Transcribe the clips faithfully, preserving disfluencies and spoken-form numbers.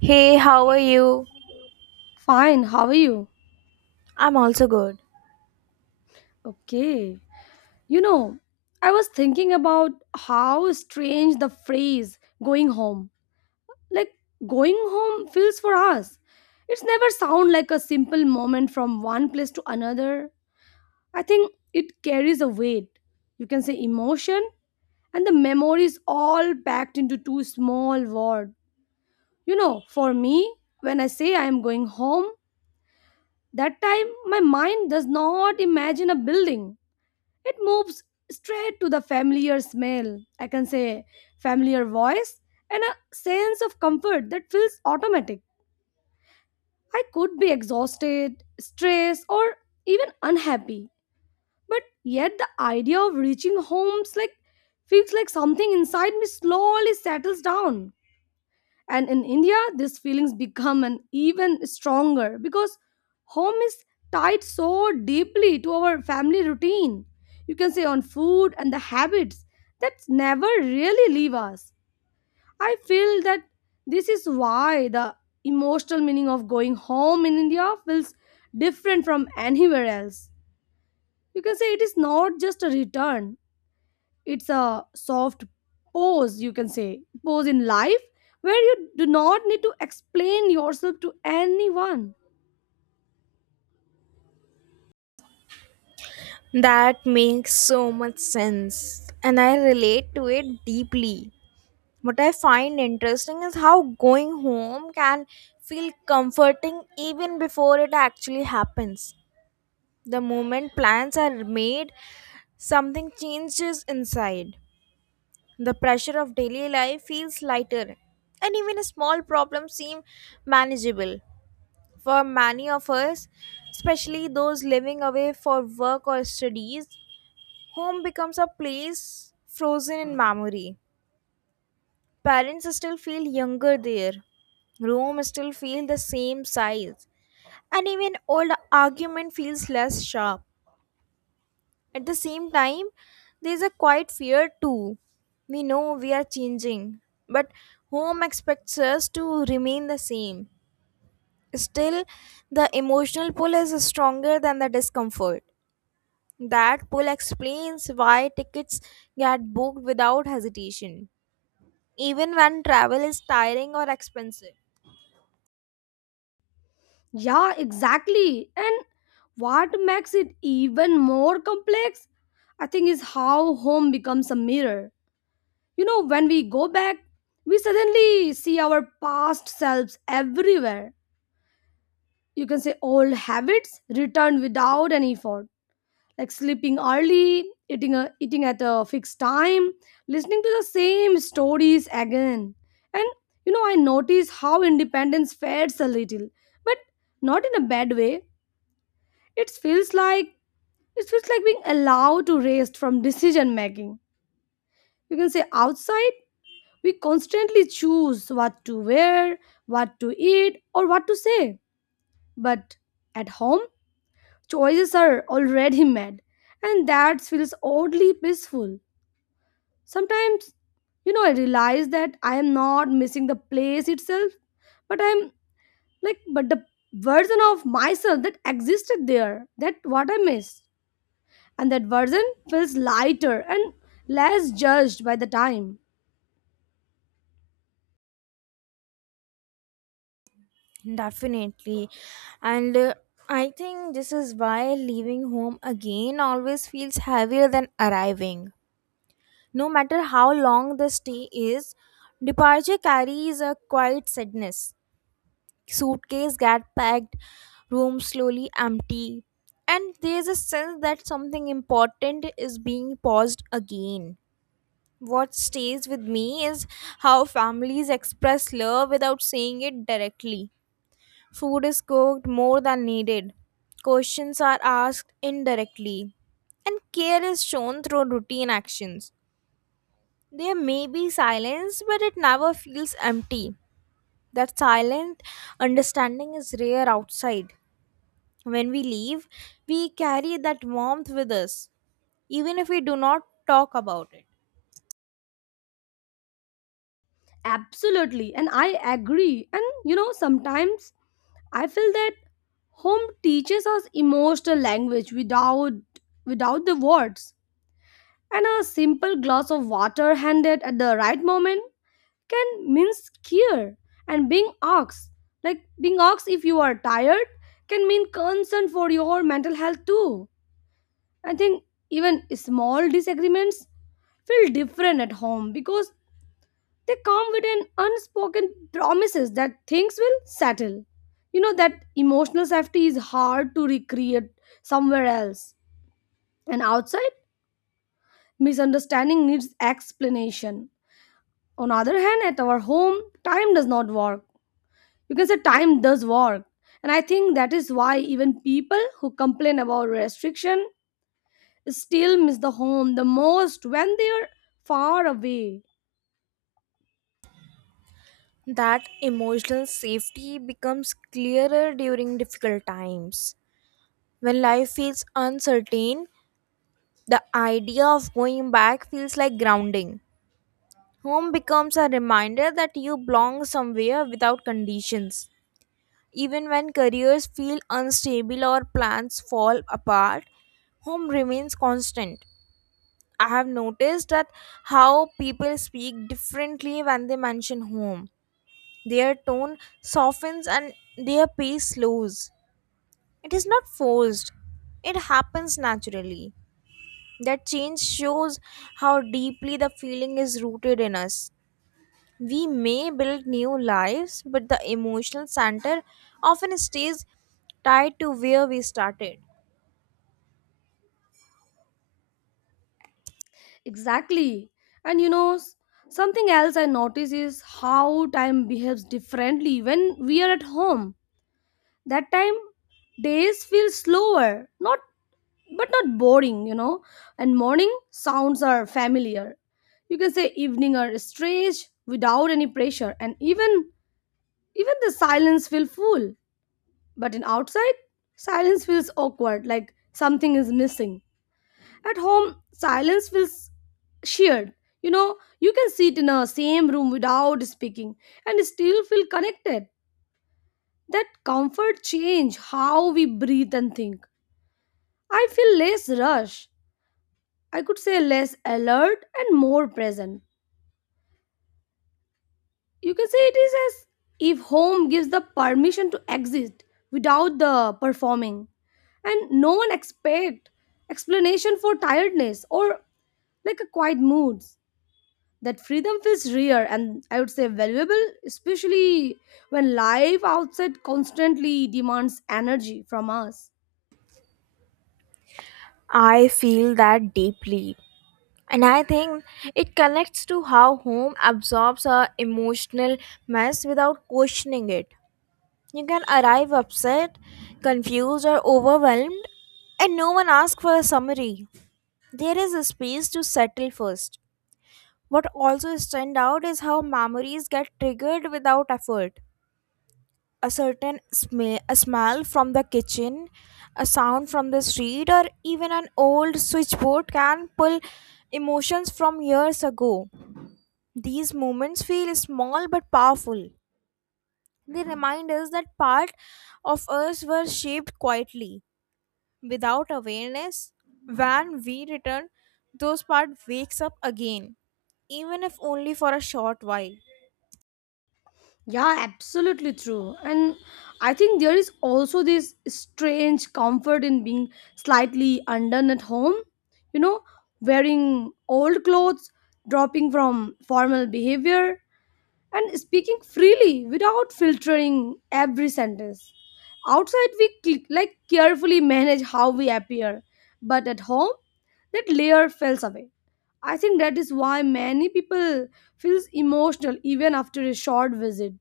Hey, how are Hey, you? fine, how are you? I'm also good. Okay. You know, I was thinking about how strange the phrase going home. Like going home feels for us. It's never sound like a simple moment from one place to another. I think it carries a weight. You can say emotion and the memories all packed into two small words. You know, for me, when I say I am going home, that time my mind does not imagine a building. It moves straight to the familiar smell, I can say familiar voice, and a sense of comfort that feels automatic. I could be exhausted, stressed, or even unhappy, but yet the idea of reaching homes like feels like something inside me slowly settles down. And in India, these feelings become an even stronger because home is tied so deeply to our family routine. You can say on food and the habits that never really leave us. I feel that this is why the emotional meaning of going home in India feels different from anywhere else. You can say it is not just a return, it's a soft pose you can say pose in life where you do not need to explain yourself to anyone. That makes so much sense, and I relate to it deeply. What I find interesting is how going home can feel comforting even before it actually happens. The moment plans are made, something changes inside. The pressure of daily life feels lighter, and even a small problems seem manageable. For many of us, especially those living away for work or studies, home becomes a place frozen in memory. Parents still feel younger there. Room still feel the same size. And even old argument feels less sharp. At the same time, there's a quiet fear too. We know we are changing, but home expects us to remain the same. Still, the emotional pull is stronger than the discomfort. That pull explains why tickets get booked without hesitation, even when travel is tiring or expensive. Yeah, exactly. And what makes it even more complex I think is how home becomes a mirror. You know, when we go back we suddenly see our past selves everywhere. You can say old habits return without any effort, like sleeping early, eating a, eating at a fixed time, listening to the same stories again. And you know, I notice how independence fades a little, but not in a bad way. It feels like it feels like being allowed to rest from decision making. You can say outside we constantly choose what to wear, what to eat, or what to say. But at home, choices are already made, and that feels oddly peaceful. Sometimes, you know, I realize that I am not missing the place itself, but I'm like, but the version of myself that existed there, that what I miss. And that version feels lighter and less judged by the time. Definitely. And uh, I think this is why leaving home again always feels heavier than arriving. No matter how long the stay is, departure carries a quiet sadness. Suitcase get packed, room slowly empty, and there's a sense that something important is being paused again. What stays with me is how families express love without saying it directly. Food is cooked more than needed, questions are asked indirectly, and care is shown through routine actions. There may be silence, but it never feels empty. That silent understanding is rare outside. When we leave, we carry that warmth with us, even if we do not talk about it. Absolutely. And I agree. And, you know, sometimes I feel that home teaches us emotional language without without the words, and a simple glass of water handed at the right moment can means care, and being ox like being ox if you are tired can mean concern for your mental health too. I think even small disagreements feel different at home because they come with an unspoken promises that things will settle. You know that emotional safety is hard to recreate somewhere else, and outside misunderstanding needs explanation. On other hand, at our home time does not work because the time does work. And I think that is why even people who complain about restriction still miss the home the most when they are far away. That emotional safety becomes clearer during difficult times. When life feels uncertain, the idea of going back feels like grounding. Home becomes a reminder that you belong somewhere without conditions. Even when careers feel unstable or plans fall apart, home remains constant. I have noticed that how people speak differently when they mention home. Their tone softens and their pace slows. It is not forced, it happens naturally. That change shows how deeply the feeling is rooted in us. We may build new lives, but the emotional center often stays tied to where we started. Exactly. And you know, s- something else I notice is how time behaves differently when we are at home. That time days feel slower, not but not boring, you know. And morning sounds are familiar, you can say evening or stretch without any pressure. And even Even the silence feels full, but in outside, silence feels awkward, like something is missing. At home, silence feels shared. You know, you can sit in a same room without speaking and still feel connected. That comfort change how we breathe and think. I feel less rush. I could say less alert and more present. You can say it is as if home gives the permission to exist without the performing, and no one expect explanation for tiredness or like a quiet moods. That freedom feels rare and I would say valuable, especially when life outside constantly demands energy from us. I feel that deeply. And I think it connects to how home absorbs our emotional mess without questioning it. You can arrive upset, confused, or overwhelmed, and no one asks for a summary. There is a space to settle first. What also stands out is how memories get triggered without effort. A certain sm- a smell from the kitchen, a sound from the street, or even an old switchboard can pull emotions from years ago. These moments feel small but powerful. They remind us that part of us were shaped quietly. Without awareness, when we return, those part wakes up again, even if only for a short while. Yeah, absolutely true. And I think there is also this strange comfort in being slightly undone at home. You know, wearing old clothes, dropping from formal behavior, and speaking freely without filtering every sentence. Outside, we cl- like carefully manage how we appear, but at home, that layer falls away. I think that is why many people feels emotional even after a short visit.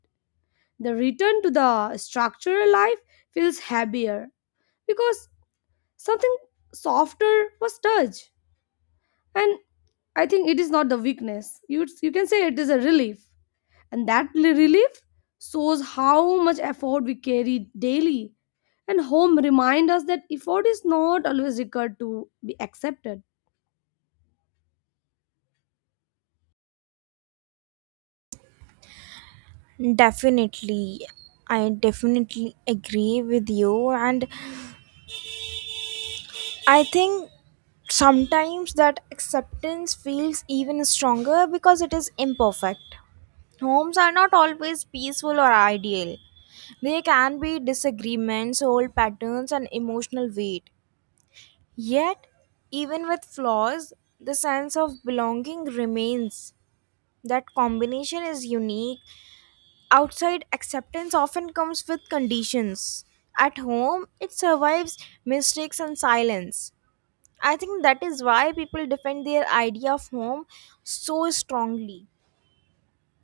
The return to the structural life feels heavier because something softer was touched. And I think it is not the weakness. You, you can say it is a relief. And that li- relief shows how much effort we carry daily. And home remind us that effort is not always required to be accepted. Definitely. I definitely agree with you, and I think sometimes that acceptance feels even stronger because it is imperfect. Homes are not always peaceful or ideal. There can be disagreements, old patterns, and emotional weight. Yet, even with flaws, the sense of belonging remains. That combination is unique. Outside acceptance often comes with conditions. At home, it survives mistakes and silence. I think that is why people defend their idea of home so strongly.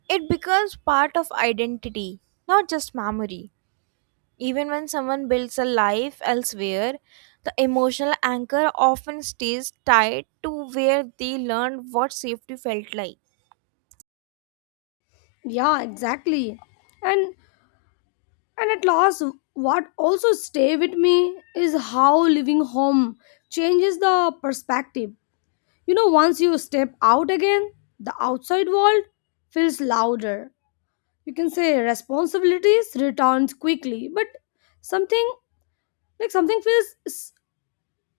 It becomes part of identity, not just memory. Even when someone builds a life elsewhere, the emotional anchor often stays tied to where they learned what safety felt like. Yeah, exactly. And and at last, what also stay with me is how living home changes the perspective. You know, once you step out again, the outside world feels louder. You can say responsibilities returns quickly, but something like something feels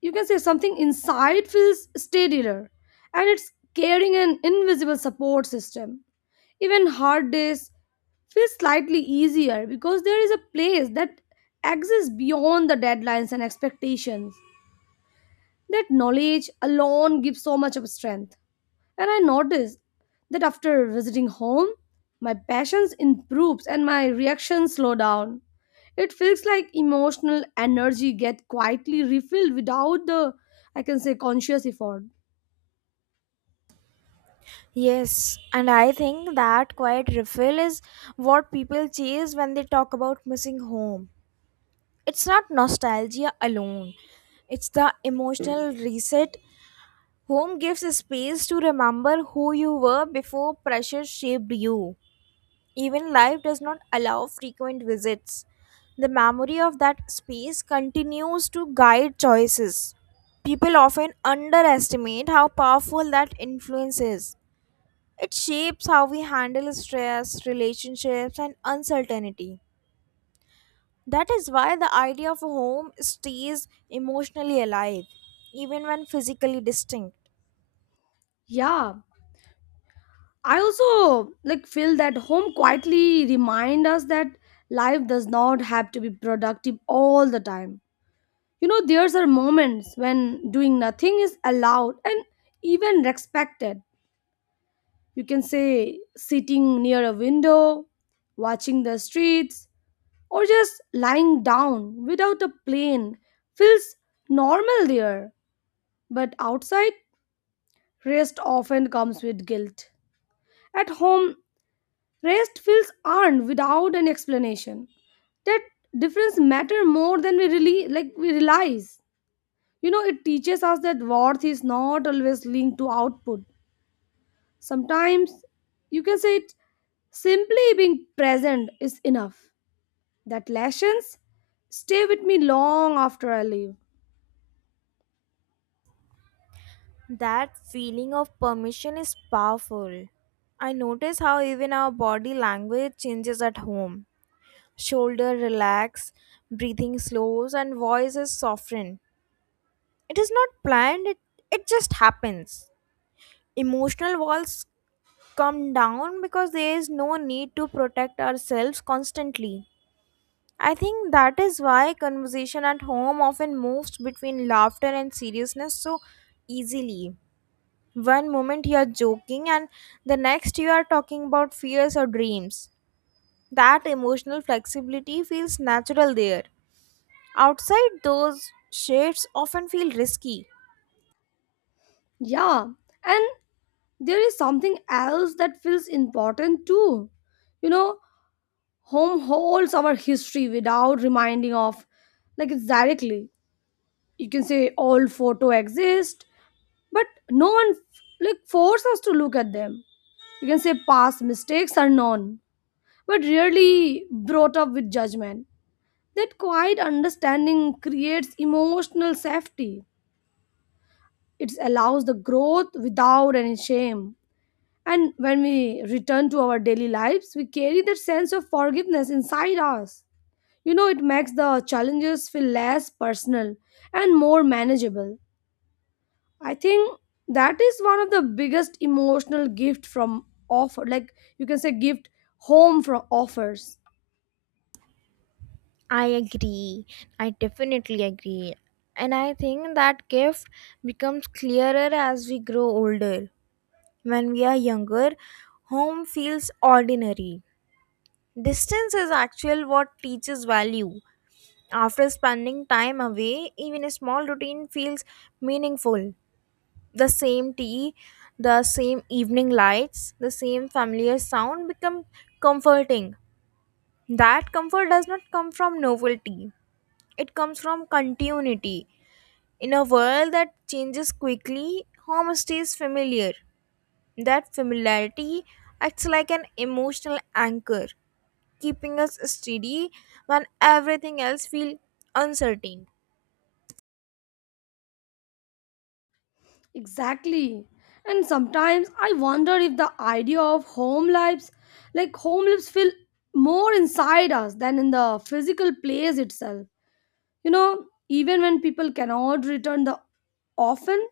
you can say something inside feels steadier, and it's carrying an invisible support system. Even hard days feel slightly easier because there is a place that exists beyond the deadlines and expectations. That knowledge alone gives so much of strength. And I noticed that after visiting home, my passions improves and my reactions slow down. It feels like emotional energy get quietly refilled without the I can say conscious effort. Yes, and I think that quiet refill is what people chase when they talk about missing home. It's not nostalgia alone, it's the emotional reset. Home gives space to remember who you were before pressure shaped you. Even life does not allow frequent visits. The memory of that space continues to guide choices. People often underestimate how powerful that influence is. It shapes how we handle stress, relationships, and uncertainty. That is why the idea of a home stays emotionally alive, even when physically distinct. Yeah. I also like feel that home quietly remind us that life does not have to be productive all the time. You know, there's are moments when doing nothing is allowed and even respected. You can say sitting near a window, watching the streets, or just lying down without a plane feels normal there. But outside, rest often comes with guilt. At home, rest feels earned without an explanation. That difference matter more than we really like we realize. You know, it teaches us that worth is not always linked to output. Sometimes you can say it simply being present is enough. That lessons stay with me long after I leave. That feeling of permission is powerful. I notice how even our body language changes at home. Shoulder relax, breathing slows, and voice is softened. It is not planned, it, it just happens. Emotional walls come down because there is no need to protect ourselves constantly. I think that is why conversation at home often moves between laughter and seriousness so easily. One moment you are joking, and the next you are talking about fears or dreams. That emotional flexibility feels natural there. Outside, those shades, often feel risky. Yeah, and there is something else that feels important too. You know, home holds our history without reminding of like it's directly. You can say all photo exist, but no one like force us to look at them. You can say past mistakes are known but rarely brought up with judgment. That quiet understanding creates emotional safety. It allows the growth without any shame. And when we return to our daily lives, we carry that sense of forgiveness inside us. You know, it makes the challenges feel less personal and more manageable. I think that is one of the biggest emotional gift from offer, like you can say, gift home from offers. I agree. I definitely agree. And I think that gift becomes clearer as we grow older. When we are younger, home feels ordinary. Distance is actually what teaches value. After spending time away, even a small routine feels meaningful. The same tea, the same evening lights, the same familiar sound become comforting. That comfort does not come from novelty, it comes from continuity. In a world that changes quickly, home stays familiar. That familiarity acts like an emotional anchor keeping us steady when everything else feels uncertain. Exactly. And sometimes I wonder if the idea of home lives, like home lives, feel more inside us than in the physical place itself. You know, even when people cannot return the often,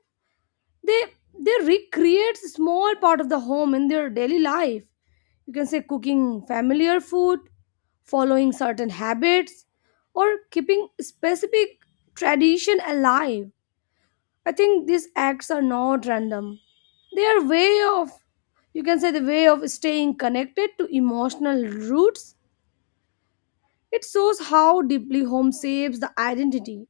they they recreate small part of the home in their daily life. You can say cooking familiar food, following certain habits, or keeping specific tradition alive. I think these acts are not random. They are way of, you can say, the way of staying connected to emotional roots. It shows how deeply home shapes the identity.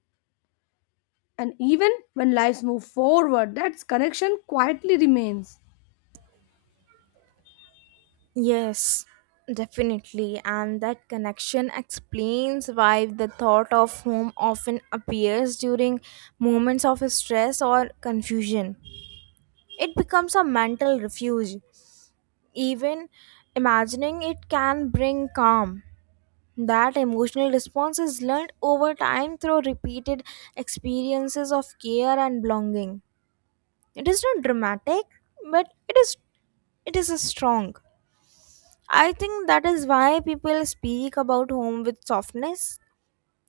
And even when lives move forward, that connection quietly remains. Yes, definitely. And that connection explains why the thought of home often appears during moments of stress or confusion. It becomes a mental refuge. Even imagining it can bring calm. That emotional response is learned over time through repeated experiences of care and belonging. It is not dramatic, but it is it is a strong. I think that is why people speak about home with softness.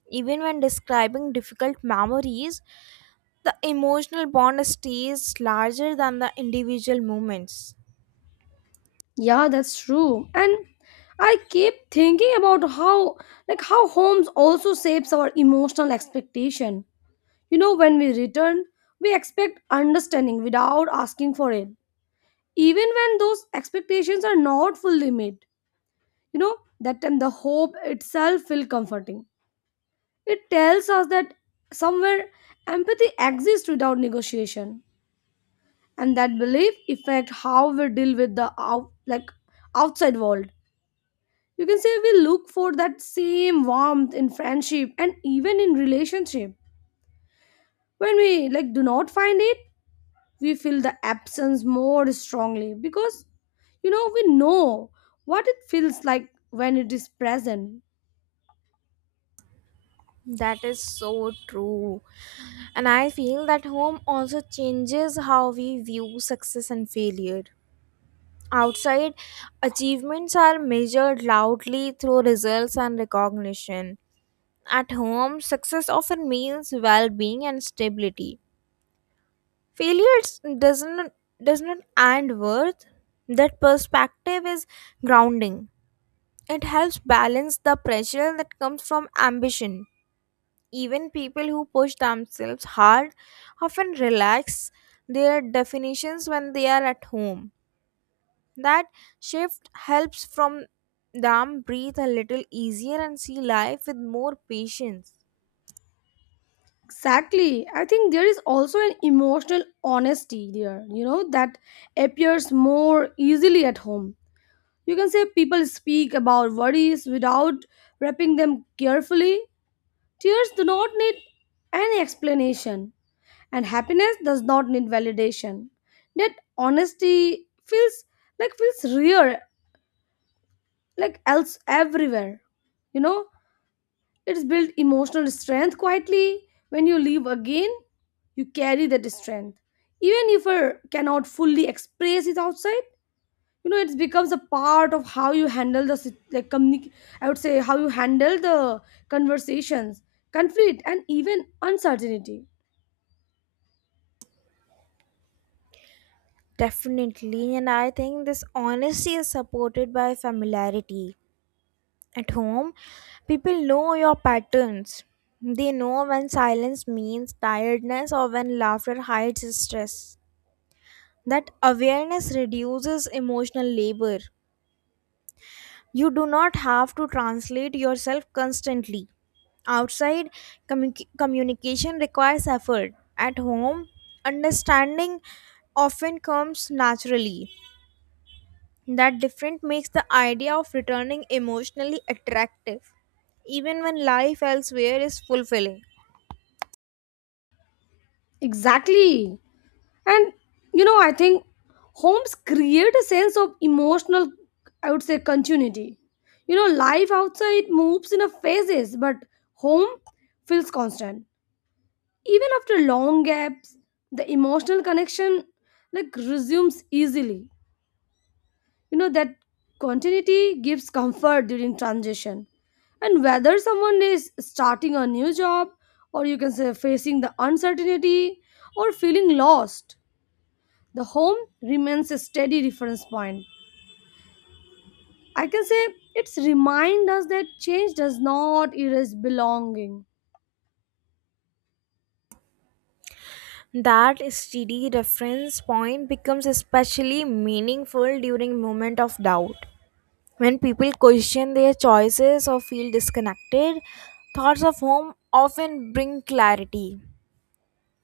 Even when describing difficult memories, the emotional bond stays larger than the individual moments. Yeah, that's true. And I keep thinking about how, like, how homes also shapes our emotional expectation. You know, when we return, we expect understanding without asking for it even when those expectations are not fully met. You know that time the hope itself feels comforting. It tells us that somewhere empathy exists without negotiation, and that belief affect how we deal with the out like outside world. You can say we look for that same warmth in friendship and even in relationship. When we like do not find it, we feel the absence more strongly because you know we know what it feels like when it is present. That is so true. And I feel that home also changes how we view success and failure. Outside, achievements are measured loudly through results and recognition. At home, success often means well-being and stability. Failure doesn't does not end worth. That perspective is grounding. It helps balance the pressure that comes from ambition. Even people who push themselves hard often relax their definitions when they are at home. That shift helps from them breathe a little easier and see life with more patience. Exactly. I think there is also an emotional honesty there, you know, that appears more easily at home. You can say people speak about worries without wrapping them carefully. Tears do not need any explanation, and happiness does not need validation. That honesty feels like feels real, like else everywhere, you know. It's built emotional strength quietly. When you leave again, you carry that strength, even if you cannot fully express it outside. You know, it becomes a part of how you handle the sit- like communic- I would say how you handle the conversations, conflict, and even uncertainty. Definitely, and I think this honesty is supported by familiarity. At home, people know your patterns. They know when silence means tiredness or when laughter hides stress. That awareness reduces emotional labor. You do not have to translate yourself constantly. Outside, commu- communication requires effort. At home, understanding often comes naturally. That difference makes the idea of returning emotionally attractive, even when life elsewhere is fulfilling. Exactly. And you know, I think homes create a sense of emotional, I would say, continuity. You know, life outside moves in a phases, but home feels constant. Even after long gaps, the emotional connection like resumes easily. You know, that continuity gives comfort during transition. And whether someone is starting a new job, or you can say facing the uncertainty, or feeling lost, the home remains a steady reference point. I can say it's remind us that change does not erase belonging. That steady reference point becomes especially meaningful during moment of doubt. When people question their choices or feel disconnected, thoughts of home often bring clarity.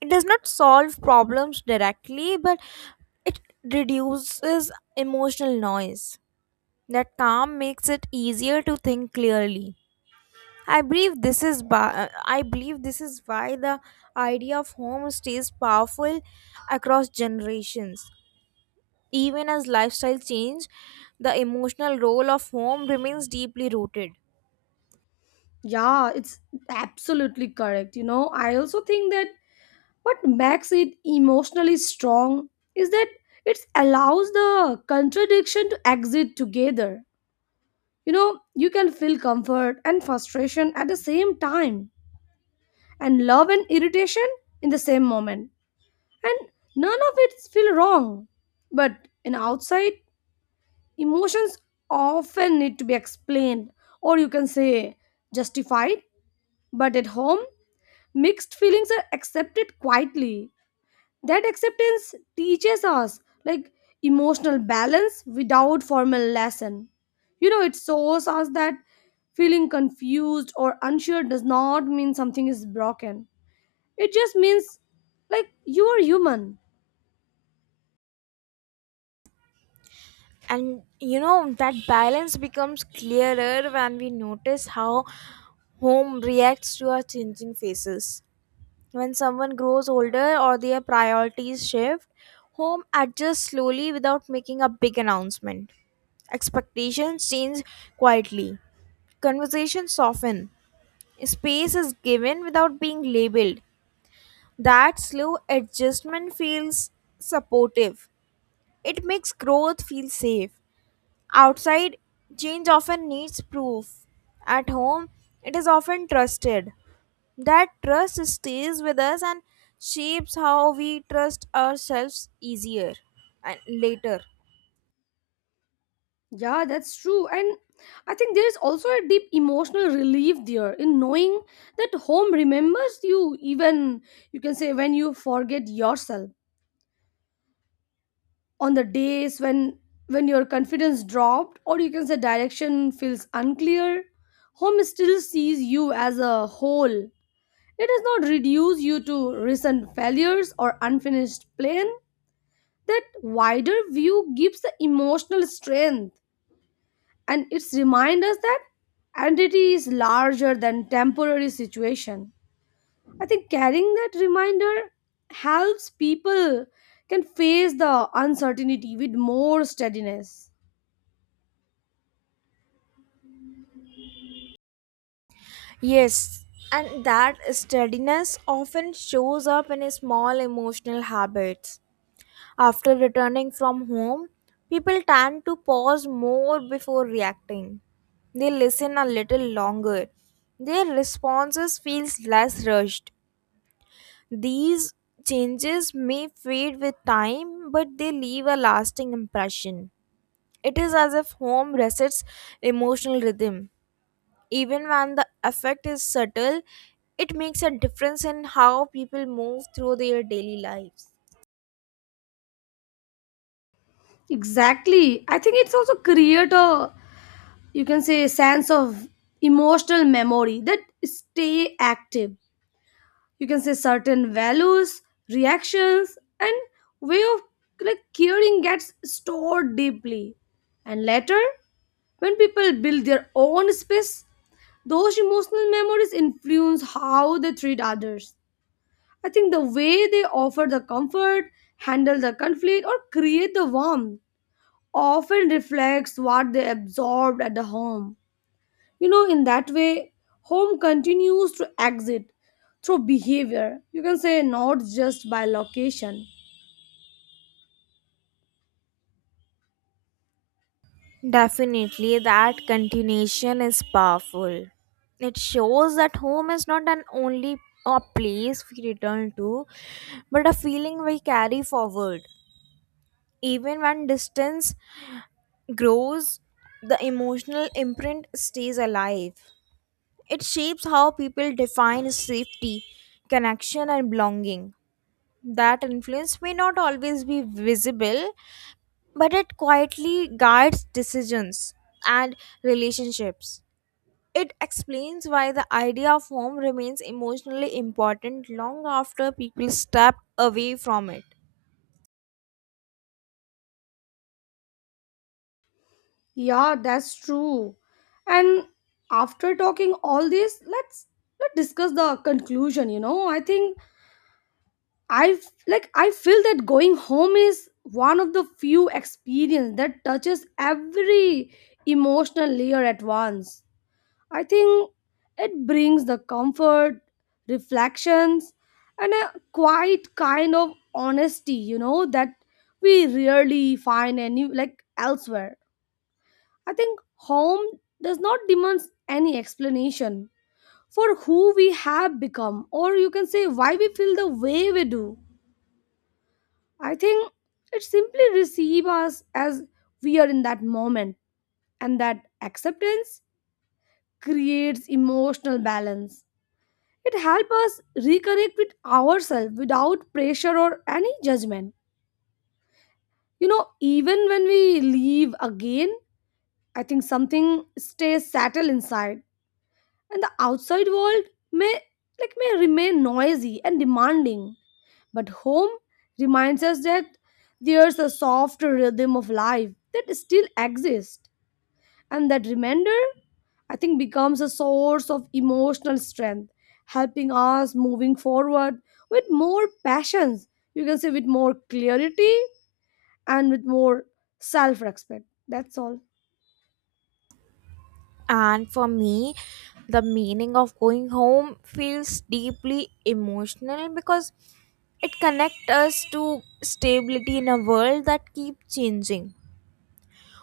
It does not solve problems directly, but it reduces emotional noise. That calm makes it easier to think clearly. I believe this is ba- I believe this is why the idea of home stays powerful across generations. Even as lifestyle change, the emotional role of home remains deeply rooted. Yeah, it's absolutely correct. You know, I also think that what makes it emotionally strong is that it allows the contradiction to exit together. You know, you can feel comfort and frustration at the same time, and love and irritation in the same moment, and none of it feel wrong. But in outside, emotions often need to be explained, or you can say justified, but at home, mixed feelings are accepted quietly. That acceptance teaches us like emotional balance without formal lesson. You know, it shows us that feeling confused or unsure does not mean something is broken. It just means like you are human. And you know that balance becomes clearer when we notice how home reacts to our changing phases. When someone grows older or their priorities shift, home adjusts slowly without making a big announcement. Expectations change quietly. Conversations soften. Space is given without being labeled. That slow adjustment feels supportive. It makes growth feel safe. Outside, change often needs proof. At home, it is often trusted. That trust stays with us and shapes how we trust ourselves easier and later. Yeah, that's true. And I think there is also a deep emotional relief there in knowing that home remembers you even you can say when you forget yourself on the days when when your confidence dropped, or you can say direction feels unclear. Home still sees you as a whole. It does not reduce you to recent failures or unfinished plan. That wider view gives the emotional strength, and it's remind us that identity is larger than temporary situation. I think carrying that reminder helps people can face the uncertainty with more steadiness. Yes, and that steadiness often shows up in small emotional habits. After returning from home, people tend to pause more before reacting. They listen a little longer. Their responses feels less rushed. These changes may fade with time, but they leave a lasting impression. It is as if home resets emotional rhythm. Even when the effect is subtle, it makes a difference in how people move through their daily lives. Exactly. I think it's also create a you can say sense of emotional memory that stay active. You can say certain values, reactions, and way of like caring gets stored deeply. And later when people build their own space, those emotional memories influence how they treat others. I think the way they offer the comfort, handle the conflict, or create the warmth often reflects what they absorbed at the home. You know, in that way, home continues to exit through behavior. You can say not just by location. Definitely, that continuation is powerful. It shows that home is not an only a place we return to, but a feeling we carry forward. Even when distance grows, the emotional imprint stays alive. It shapes how people define safety, connection, and belonging. That influence may not always be visible, but it quietly guides decisions and relationships. It explains why the idea of home remains emotionally important long after people step away from it. Yeah, that's true. And after talking all this, let's let's discuss the conclusion, you know. I think I like I feel that going home is one of the few experience that touches every emotional layer at once. I think it brings the comfort, reflections, and a quiet kind of honesty, you know, that we rarely find any like elsewhere. I think home does not demand any explanation for who we have become, or you can say why we feel the way we do. I think it simply receives us as we are in that moment, and that acceptance creates emotional balance. It helps us reconnect with ourselves without pressure or any judgment. You know, even when we leave again, I think something stays settled inside, and the outside world may like may remain noisy and demanding, but home reminds us that there's a soft rhythm of life that still exists. And that remainder, I think, becomes a source of emotional strength, helping us moving forward with more passions, you can say with more clarity, and with more self-respect. That's all. And for me, the meaning of going home feels deeply emotional because it connects us to stability in a world that keeps changing.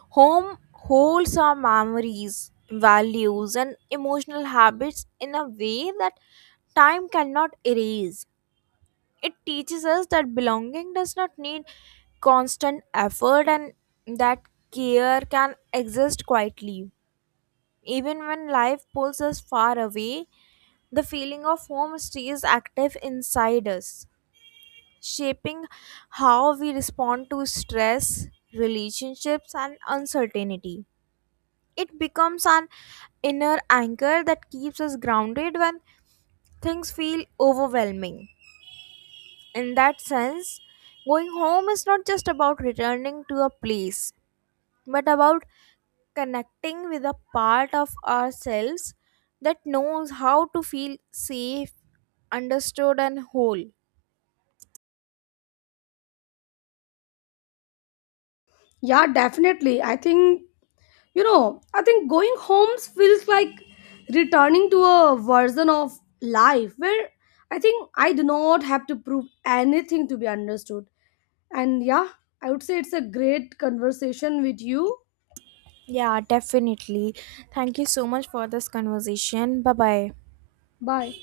Home holds our memories, values, and emotional habits in a way that time cannot erase. It teaches us that belonging does not need constant effort and that care can exist quietly. Even when life pulls us far away, the feeling of home stays active inside us, shaping how we respond to stress, relationships, and uncertainty. It becomes an inner anchor that keeps us grounded when things feel overwhelming. In that sense, going home is not just about returning to a place, but about connecting with a part of ourselves that knows how to feel safe, understood, and whole. Yeah, definitely. I think You know, I think going home feels like returning to a version of life where I think I do not have to prove anything to be understood. And yeah, I would say it's a great conversation with you. Yeah, definitely. Thank you so much for this conversation. Bye bye. Bye.